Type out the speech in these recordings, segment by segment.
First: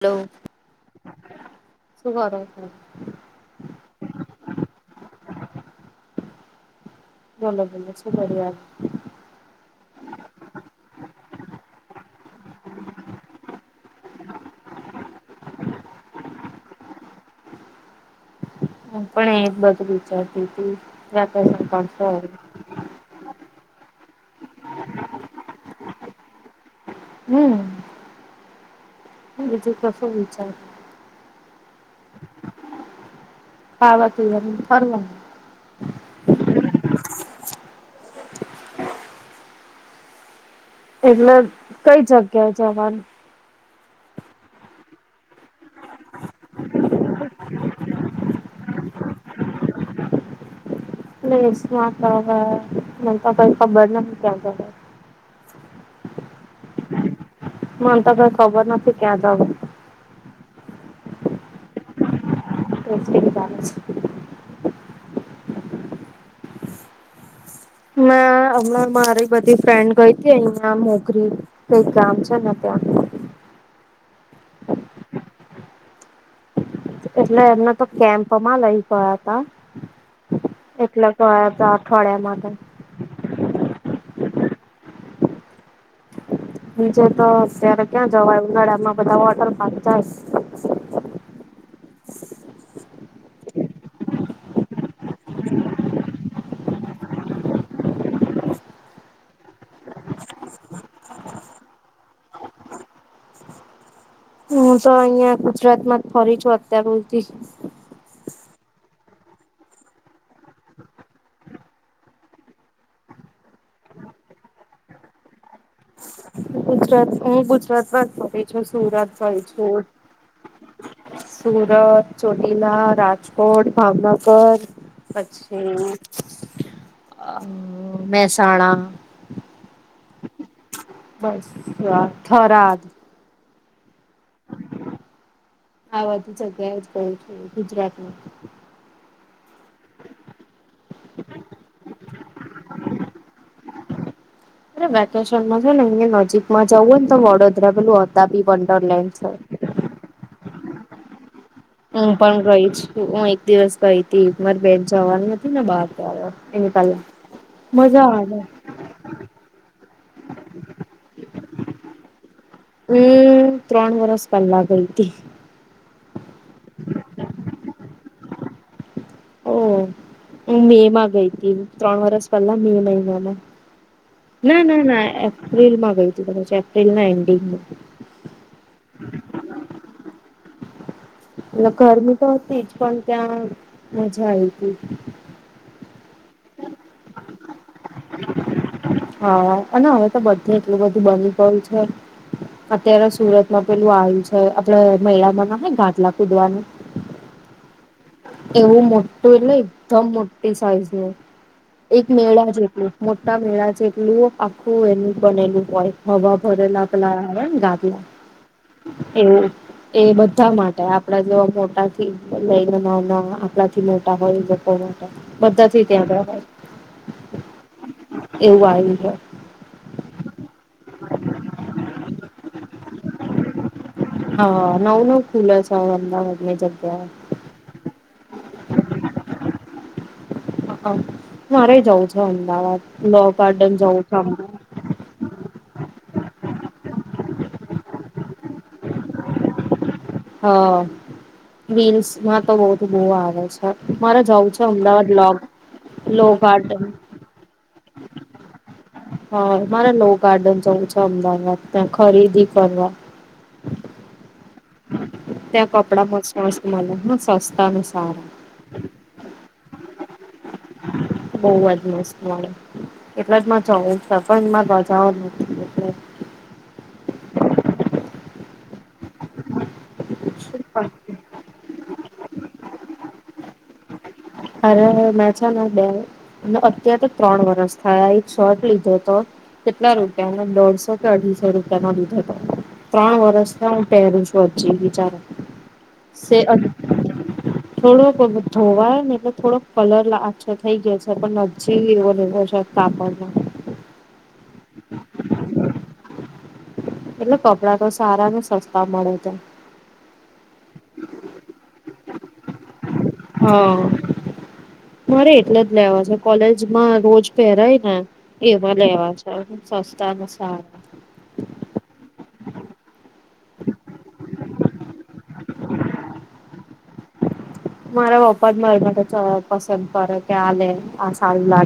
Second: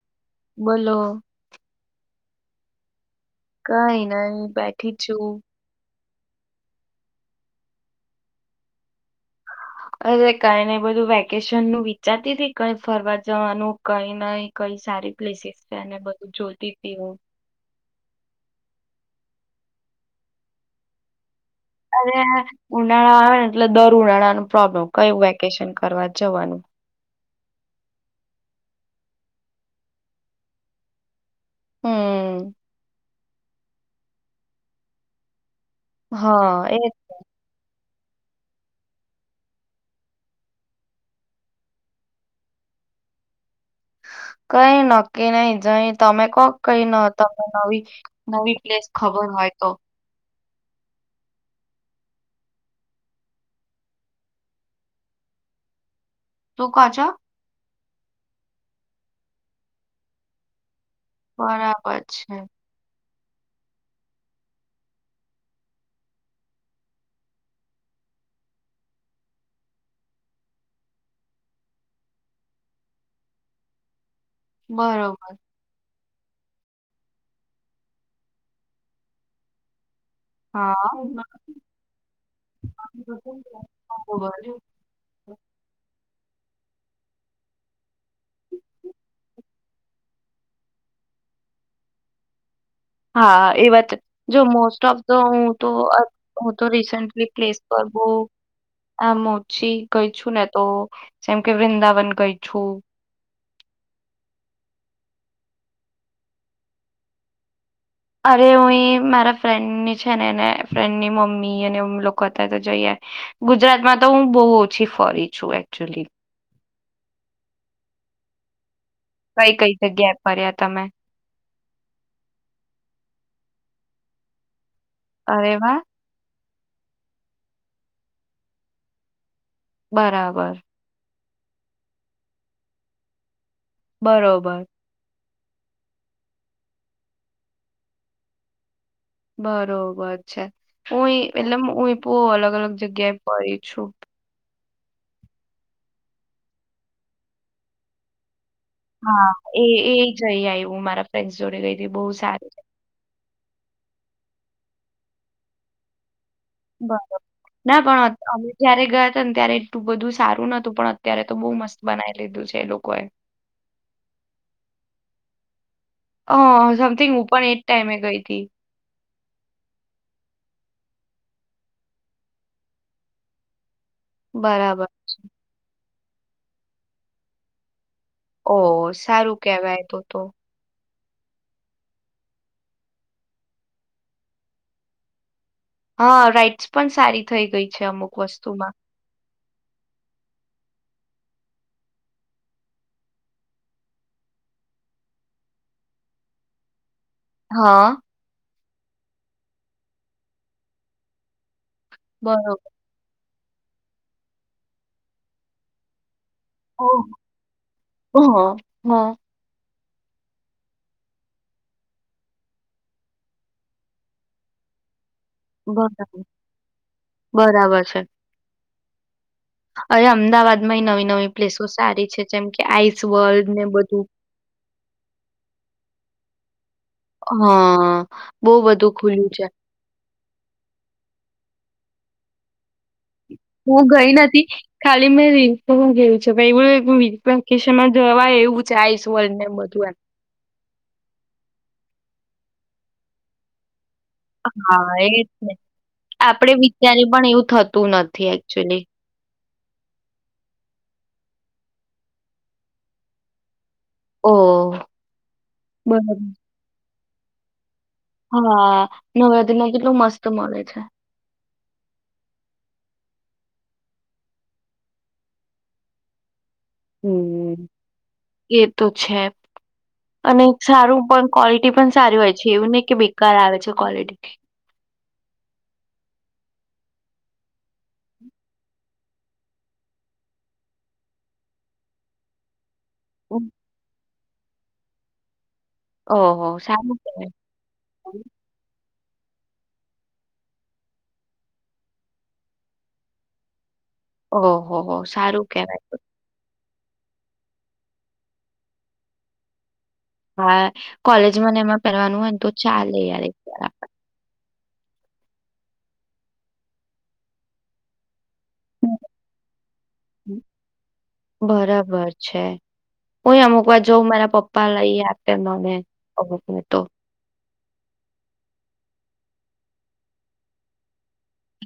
Hello. બોલો સુ કરો? છો? કઈ નઈ, બેઠી છું. બોલો બોલો સુ કરીએ? અરે કઈને બધું વેકેશન નું વિચારતી તી કઈ ફરવા જવાનું કઈ નઈ કઈ સારી પ્લેસીસ અને બધું જોતી તી હું. હું પણ એ જ બધું વિચારતી તી. વેકેશન પડશે અરે હવે. ઉનાળા આવે ને એટલે દર ઉનાણા નું પ્રોબ્લેમ, કયું વેકેશન કરવા જવાનું. હમ્મ. બીજું કસું વિચાર હમ્મ્મ. ખાવા, પીવાનું ન ફરવાનું. હ, એજ તો. એટલે કઈ જગ્યાએ જવાનું? કઈ નક્કી નહી જઈ તમે કોક કઈ ન તમને નવી નવી પ્લેસ ખબર હોય તો? પ્લેસ માં તો હ મન તો કઈ ખબર નહીં ક્યાં જવાય. તું કા છો? મન તો કઈ ખબર નથી ક્યાં જઉ. બરાબર છે. [unintelligible] મે હમણાં મારી બધી ફ્રેન્ડ ગઈ તી અહિયા મોગરી કઈ ગામ છે ને ત્યાં. બરોબર. એટલે એમને તો કેમ્પમાં લઈ ગયા તા. હા એટલે તો એતો અઠવાડિયા માંટે. [unintelligible] બીજે તો અત્યારે ક્યાં જવાય, ઉનાળામાં બધા વોટર પાર્ક જાય. હા એ વાત જો મોસ્ટ ઓફ ધ હું તો અ હું તો રિસન્ટલી પ્લેસ પર બો એમ ઓછી ગઈ છું ને તો, જેમ કે વૃંદાવન ગઈ છું. હું તો અહિયાં ગુજરાત માં જ ફરી છું અત્યાર હુધી. અરે હું એ મારા ફ્રેન્ડની છે ને એને ફ્રેન્ડની મમ્મી અને લોકો હતા તો જઈ, ગુજરાતમાં તો હું બહુ ઓછી ફરી છું એકચુલી. ગુજરાત હું ગુજરાતમાં જ ફરી છું. સુરત, કઈ કઈ વલચુડ, જગ્યાએ ફર્યા તમે સુરત, ચોટીલા, રાજકોટ. ભાવનગર. અરે વાહ પચ્છી અ મહેસાણા. બરાબર. બસ અ થરાજ. બરોબર. આ બધી જગ્યાએ જ ગય છે ગુજરાતનું. બરોબર છે હું એતલ. બહ અલગ અલગ જગ્યાએ પડી છું. અરે વેકેશનમાં છે ને અયા નજીકમાં જવું ને તો વડોદરા પેલું હતા બી બન. હા એ એ જઈ આવું મારા. ફ્રેન્ડ્સ જોડે ગઈ હતી બહુ હું પણ સારું છે રહી છ હું એક દિવસ ગઈ હતી. મારી બેન જવાની નથી ને બહાર ક આવવા. બરોબર ના પણ અમે જયારે ગયા હતા ને ત્યારે એટલું બધું સારું નતું પણ અત્યારે. તો બઉુ મસ્ત બનાવી લીધું છે. એ લોકોએ હમ ત્રણ વરસ પહેલા ગઈ હતી. અ સમથિંગ હું પણ એજ ટાઈમે ગઈ હતીી. ઓ હ મે માં ગઈ હતી ત્રણ વરસ પહેલા મે મહિનામાં. ના ના બરાબર ના રીલમાં ગય. પ એપ્રિલ ના એન્ડિંગ. ઓ સારું કેહેવાય તો તો. એ ગરમી તો હતી જ પણ ત્યાં મજા આવી હતી. હા રાઈટસ પણ સારી થઈ ગઈ છે અમુક વસ્તુમાં. હા અને હવે તો બધું એટલું બધું બની ગયું છે અત્યારે સુરતમાં પેલું આવ્યું છે આપડ મહળમાં ના ઘાટલા કુદવાનું. હા. એવું મોટું એટલે એકદમ મોટી સાઈઝ. એક મેળા બરોબર છેટલો મો. મેળા જેટલું આખું એનું બનેલું હોય હવા. બરેલા ઓ પલા ગાભલા હ હ એવું. એ બધા માટે આપડા જોવા મોટાથી લઈને. આપડા થી મોટા હોય લોકો. બધાથી ત્યાં ગય બરાબર બરાબર છે એવું આવ્યું. હ. અરે અમદાવાદમાં નવી નવી પ્લેસો સારી છે જેમ કે આઈસ વર્લ્ડ ને બધ. હા નવ ન ખુલા સ એમના વધને જગ્યા. હા બહુ બધું ખુલ્યું છે મારે જઉં છો અમદાવાદ. લો ગાર્ડન હું જવું ગઈ છે નથી અમદાવાદ ખાલી મેં રી હું ગય. ભાઈ એવશમાં જવાય એવું છે આઈસ વર્લ્ડબન. હ વિલ્સમાં તો બહ બુ આવે છે. મારે જવું છે હા અમદાવાદ એ જ લોક ને લો આપડે ગાર્ડન વિચારી પણ એવું થતું નથી એકચુલી હ મારે લો ગાર્ડન જવું છે અમદાવાદ. ત્યા ખરીદી કરવા. હમ. ત્યાં કપડામાં સરસ મળે હ સસ્તા ને સારા હા નવરાત્રી નું કેટલું મસ્ત. તો મળે છે. બઉ જ મસ્ત મળે એટલે જ મારે જવું પણ મારે રાજોજ નથી હમ્મ એ તો છે અને સારું પણ ક્વોલિટી પણ સારી હોય છે એવું નહી કે. [unintelligible] આવે છે કવલિટી. અરે મે છે ને બે અત્યારે તો ત્રણ વરસ થયા એક શર્ટ લીધો હતો કેટલા રૂપિયાને દોઢસો કે અઢીસો રૂપિયા નો લીધો હતો. ત્રણ વર્ષ હું પહેરું છું. પછી વિચારો ઓ હો સારું છે. થોડું [unintelligible] જોવાનું ને એટલે થોડો કલર આછો થઈ ગયો છે પણ નજી એવો એવો છે કાપડનો. ઓહ હો સારું કેવાય. એટલે કપડાં તો સારા ને સસ્તા મળે છે. હા કોલેજમાંને એમાં પહેરવાનું હોય તો ચાલે. યાર એક હ. વાર મારે એટલે જ લેવા છે કોલેજમાં રોજ પહેરાય ને. એવા લેવા છે સસ્તા ને હમ. સારા. બરાબર છે. અમુક વાર જઉં મારા પપ્પા. પપ્પા લય આપે મને [unintelligible] તો મારા પપ્પા મારી માટે પસંદ કરે કે આલે.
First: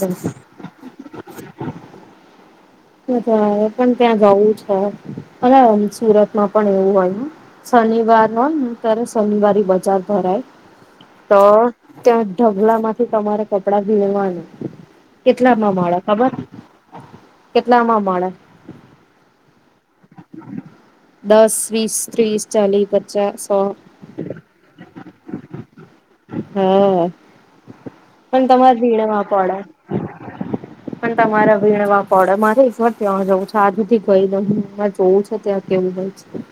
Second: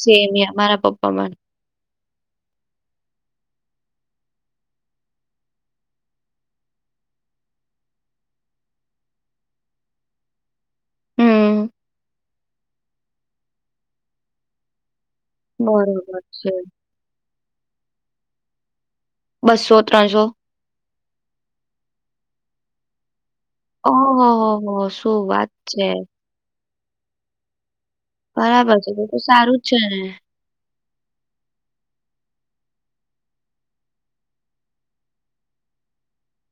સેમ અહીંયા મારા પપ્પામાં. મારે પણ પણ ત્યાં જવું છે અ સુરતમાં પણ એવું હોય હ શનિવાર હોયને ત્યારે શનિવારી બજાર ભરાય. તો હમ ત્યા. ઢગલા માંથી તમારે કપડા વીણવાના કેટલા માં મળે બરોબર ખબર. છે કેટલામાં મળે બસો ત્રણસો. દસ વીસ ત્રીસ ચાલીસ પચાસ. સો ઓહ હો હો શું વાત છે. હા. પણ બરાબર તમારે છે તો વીણવા પડે સારું જ છે ને. પણ તમારે વીણવા પડે મારે ઘર ત્યાં જવું છે આજધી ગઈ નઉરે જોવું છે ત્યાં કેવું હોય છે.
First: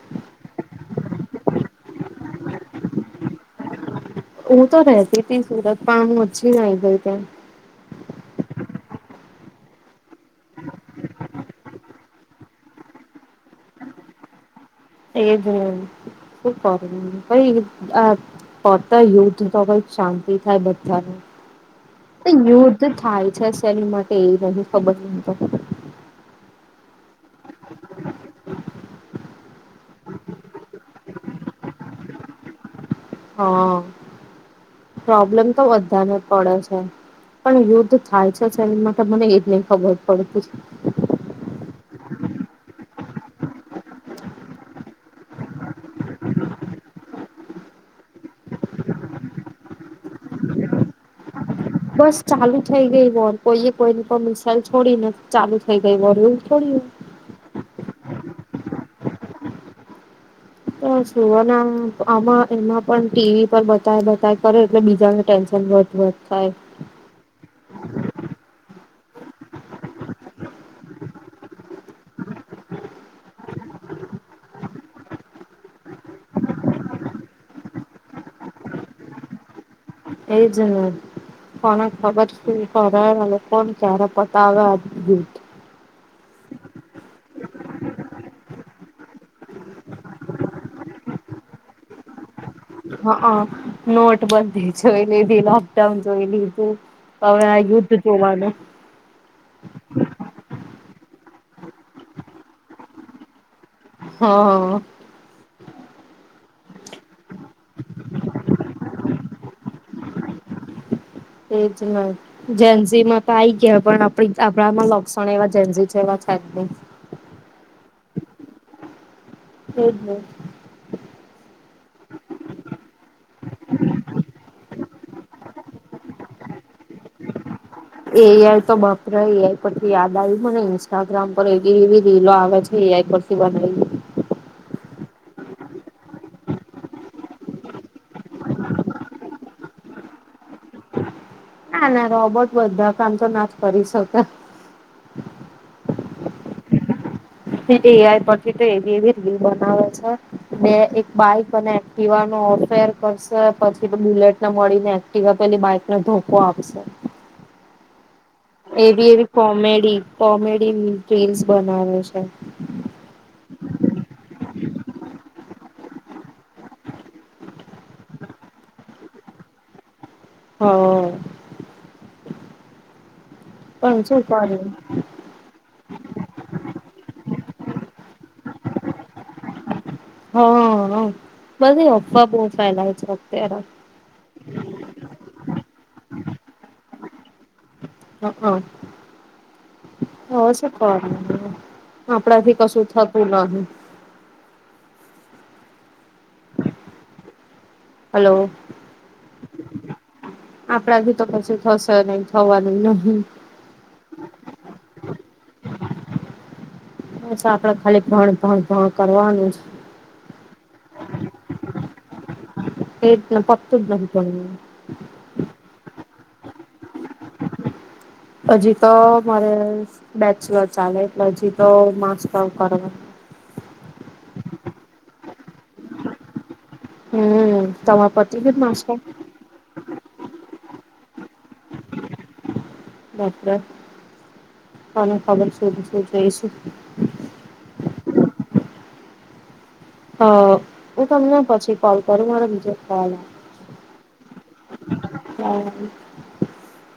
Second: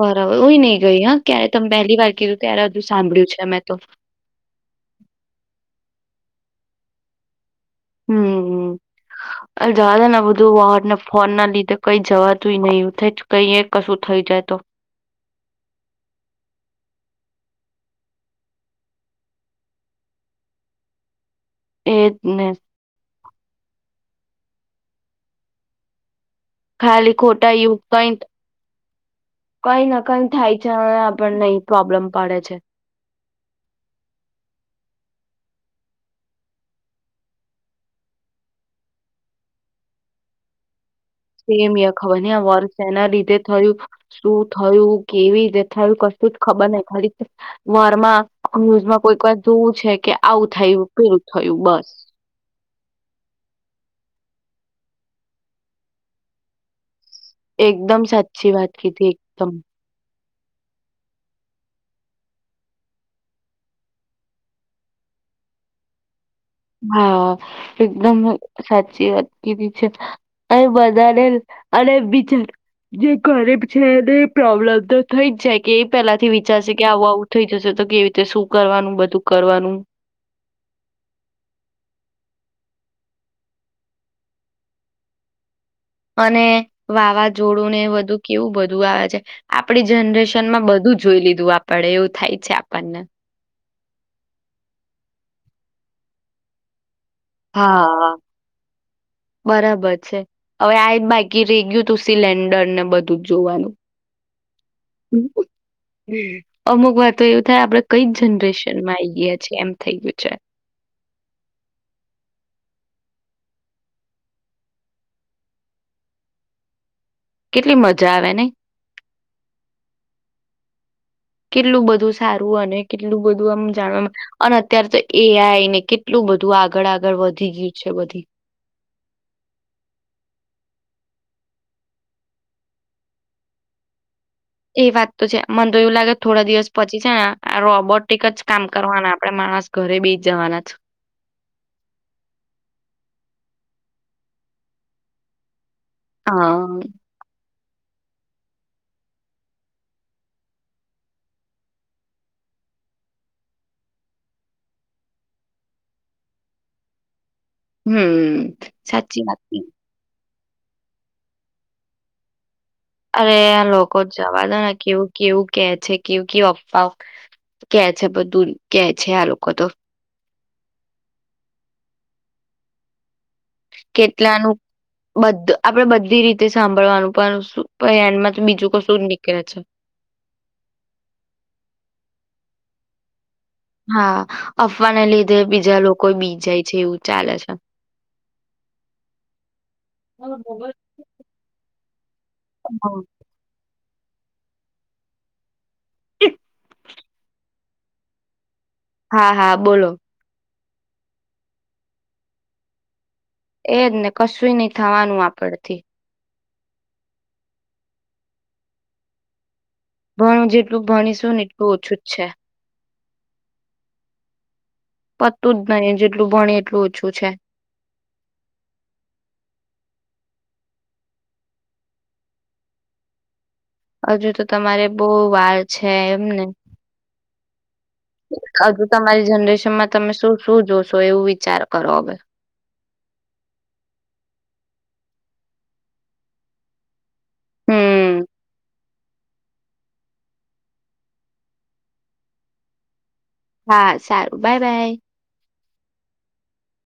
બરાબર હુએ નહી ગઈ હા ક્યારે તમે પહેલી વાર કીધું ત્યારે બધું સાંભળ્યું છે મે તો. પાણ ઓછી નાઈ ગઈ ત્યાં હમ્મ હમ્મ હવ રવા દે ને બધું વોડ ને ફોન ના લીધે કઈ જવા તુંઈ નહી ઉ થે એજ ને. હું કરું હું. કઈ અહ પતે યુદ્ધ તો કઈ શાંતિ થાય બધાને. એજ અહ ને યુદ્ધ થાય છે શેલીમાં તે નહી ખબર નહીં તો. ખાલી ખોટા યું પોઇન્ટ કઈ ન કઈ થાય છે અને આપણને પ્રોબ્લેમ પાડે છે. હા, પ્રોબ્લેમ તો બધાને પડે છે. પણ યુદ્ધ થાય છે એની માટે મને એજ નહી ખબર પડતી. સેમ યહ ખબર નહીં આ વોર સેના લીધે થયું. શું થયું કેવી રીતે થયું કશું જ ખબર નહીં. ખાલી વારમાં ન્યૂઝમાં કોઈક વાર જોવું છે કે આવું થયું કેું બસ ચાલુ થઇ ગઈ વોર. કોઈએ કોઈ ની પણ મિસઇલ થોડી ને ચાલુ થઈ ગઈ વોર એવું થોડી હોય. એકદમ સાચી વાત કીધી એકદમ. અહ સુવાના આમાં એમાં પણ ટીવી પર બતાય બતાય કરે એટલે બીજાને ટેન્શન વધ વધ થાય. હા એકદમ સાચી વાત કીધી છે. અને બધાને અને બિચારા જે ઘરે છે એને પ્રોબ્લેમ તો થઈ જ જાય કે એ પેલાથી વિચારશે કે આવું આવું થઈ જશે તો કેવી રીતે શું કરવાનું બધું કરવાનું એ જ કોને ખબર શું કરે અને કોણ ક્યારે પતાવે આ ગિલ્ટ અને વાવાઝોડું ને બધું કેવું બધું આવે છે આપડી જનરેશન માં બધું જોઈ લીધું આપડે એવું થાય છે આપ હઅ નોટ બંધી છે. યેભી લોકડાઉન જોયેલી છે. હા બરાબર છે. હવે આ જ બા કી રહી ગયું તું સિલેન્ડર ને બધું જ જોવાનું. હા અમુક વાર તો એવું થાય આપડે કઈ જનરેશન માં આઈ ગયા છે એમ થઈ ગયું. છે. એજ ન જેનજી માં તો આઈ ગયા પણ આપડે આપણામાં લક્ષણ એવા જેનજી જેવા છેજ નહીં. કેટલી મજા આવે નહીં. એજ ને. કેટલું બધું સારું અને કેટલું બધું આમ જાણવા અને અત્યારે તો એ આઈ ને કેટલું બધું આગળ આગળ વધી ગયું. છે બધી એ આઈ તો બાપરે એ આઈ પરથી યાદ આવ્યું મને ઇન્સ્ટાગ્રામ હવે એવી-એવી લીલો આવે છે એ આઈ પરથી બનાલી. એ વાત તો છે. મને તો એવું લાગે થોડા દિવસ પછી છે ને, આ રોબોટિક જ કામ કરવાના આપણેે માણસ ઘરે બેય જવાના છે. ના ના રોબોટ બધા કામ તો ના જ કરી શકે. હા. ફિર એ આઈ પરથી તો એવી એવી રીલ બનાવે છે. બે એક બાઈક અને એક્ટિવા નો અફેર કરશે. પછી બુલેટને મળીને એક્ટિવા પેલી બાઈકને ધોકો આપશે. હમ્મ. એવી એવી કોમેડી કોમેડી રી-રીલ્સ બનાવે છે. અરે, આ લોકો જવા ના કેવું કેવું કે છે. કેવું કેવું અફવા કે છે બધું કે છે આ લોકો તો. હ અ. કેટલાનું બધ આપડે બધી રીતે સાંભળવાનું પણન [unintelligible] બીજું કશું નીકળે છે. હા.. અ.. બધે અફવા બહ ફેલાય છે. અત્યારે હા. અફવાને લીધે બીજા લોકો બી જાય છે એવું. ચાલે છે. હ.. હ.. હોજ કો [unintelligible] આપણાથી કશું થતુ નહી. હ [unintelligible] હલો. હા-હા બોલો. આપણાથી તો પછી થશે નહી, થવાનું નહિ. એજ ને કશું નહિ થવાનું આપડથી અચછા [unintelligible] આપડે ખાલી ભણ ભણ ભણ કરવાનું જ. ભણ જેટલું ભણીશું ને એટલું ઓછું જ છે. એટ પત જ [inaudible] એટલું [unintelligible] ભણી એટલું ઓછું છે. હજી તો મારે બેચલર ચાલે, હજી તો માસ્ટર કરવા હજુ તો, તમારે બહુ વાર છે એમને. હમ.. તમારે પતી ગયું હજુ માસ્ટર તમારી જનરેશન માં તમે શું-શું જોશો [unintelligible] એવું વિચાર કરો હવે. બ [unintelligible] તને ખબર શધી [unintelligible] શું જઈશું હમ.. હ.. હું તમને પછી કોલ કરું મારે બીજે કોલ હા. સારું બાય-બાય. હ [unintelligible]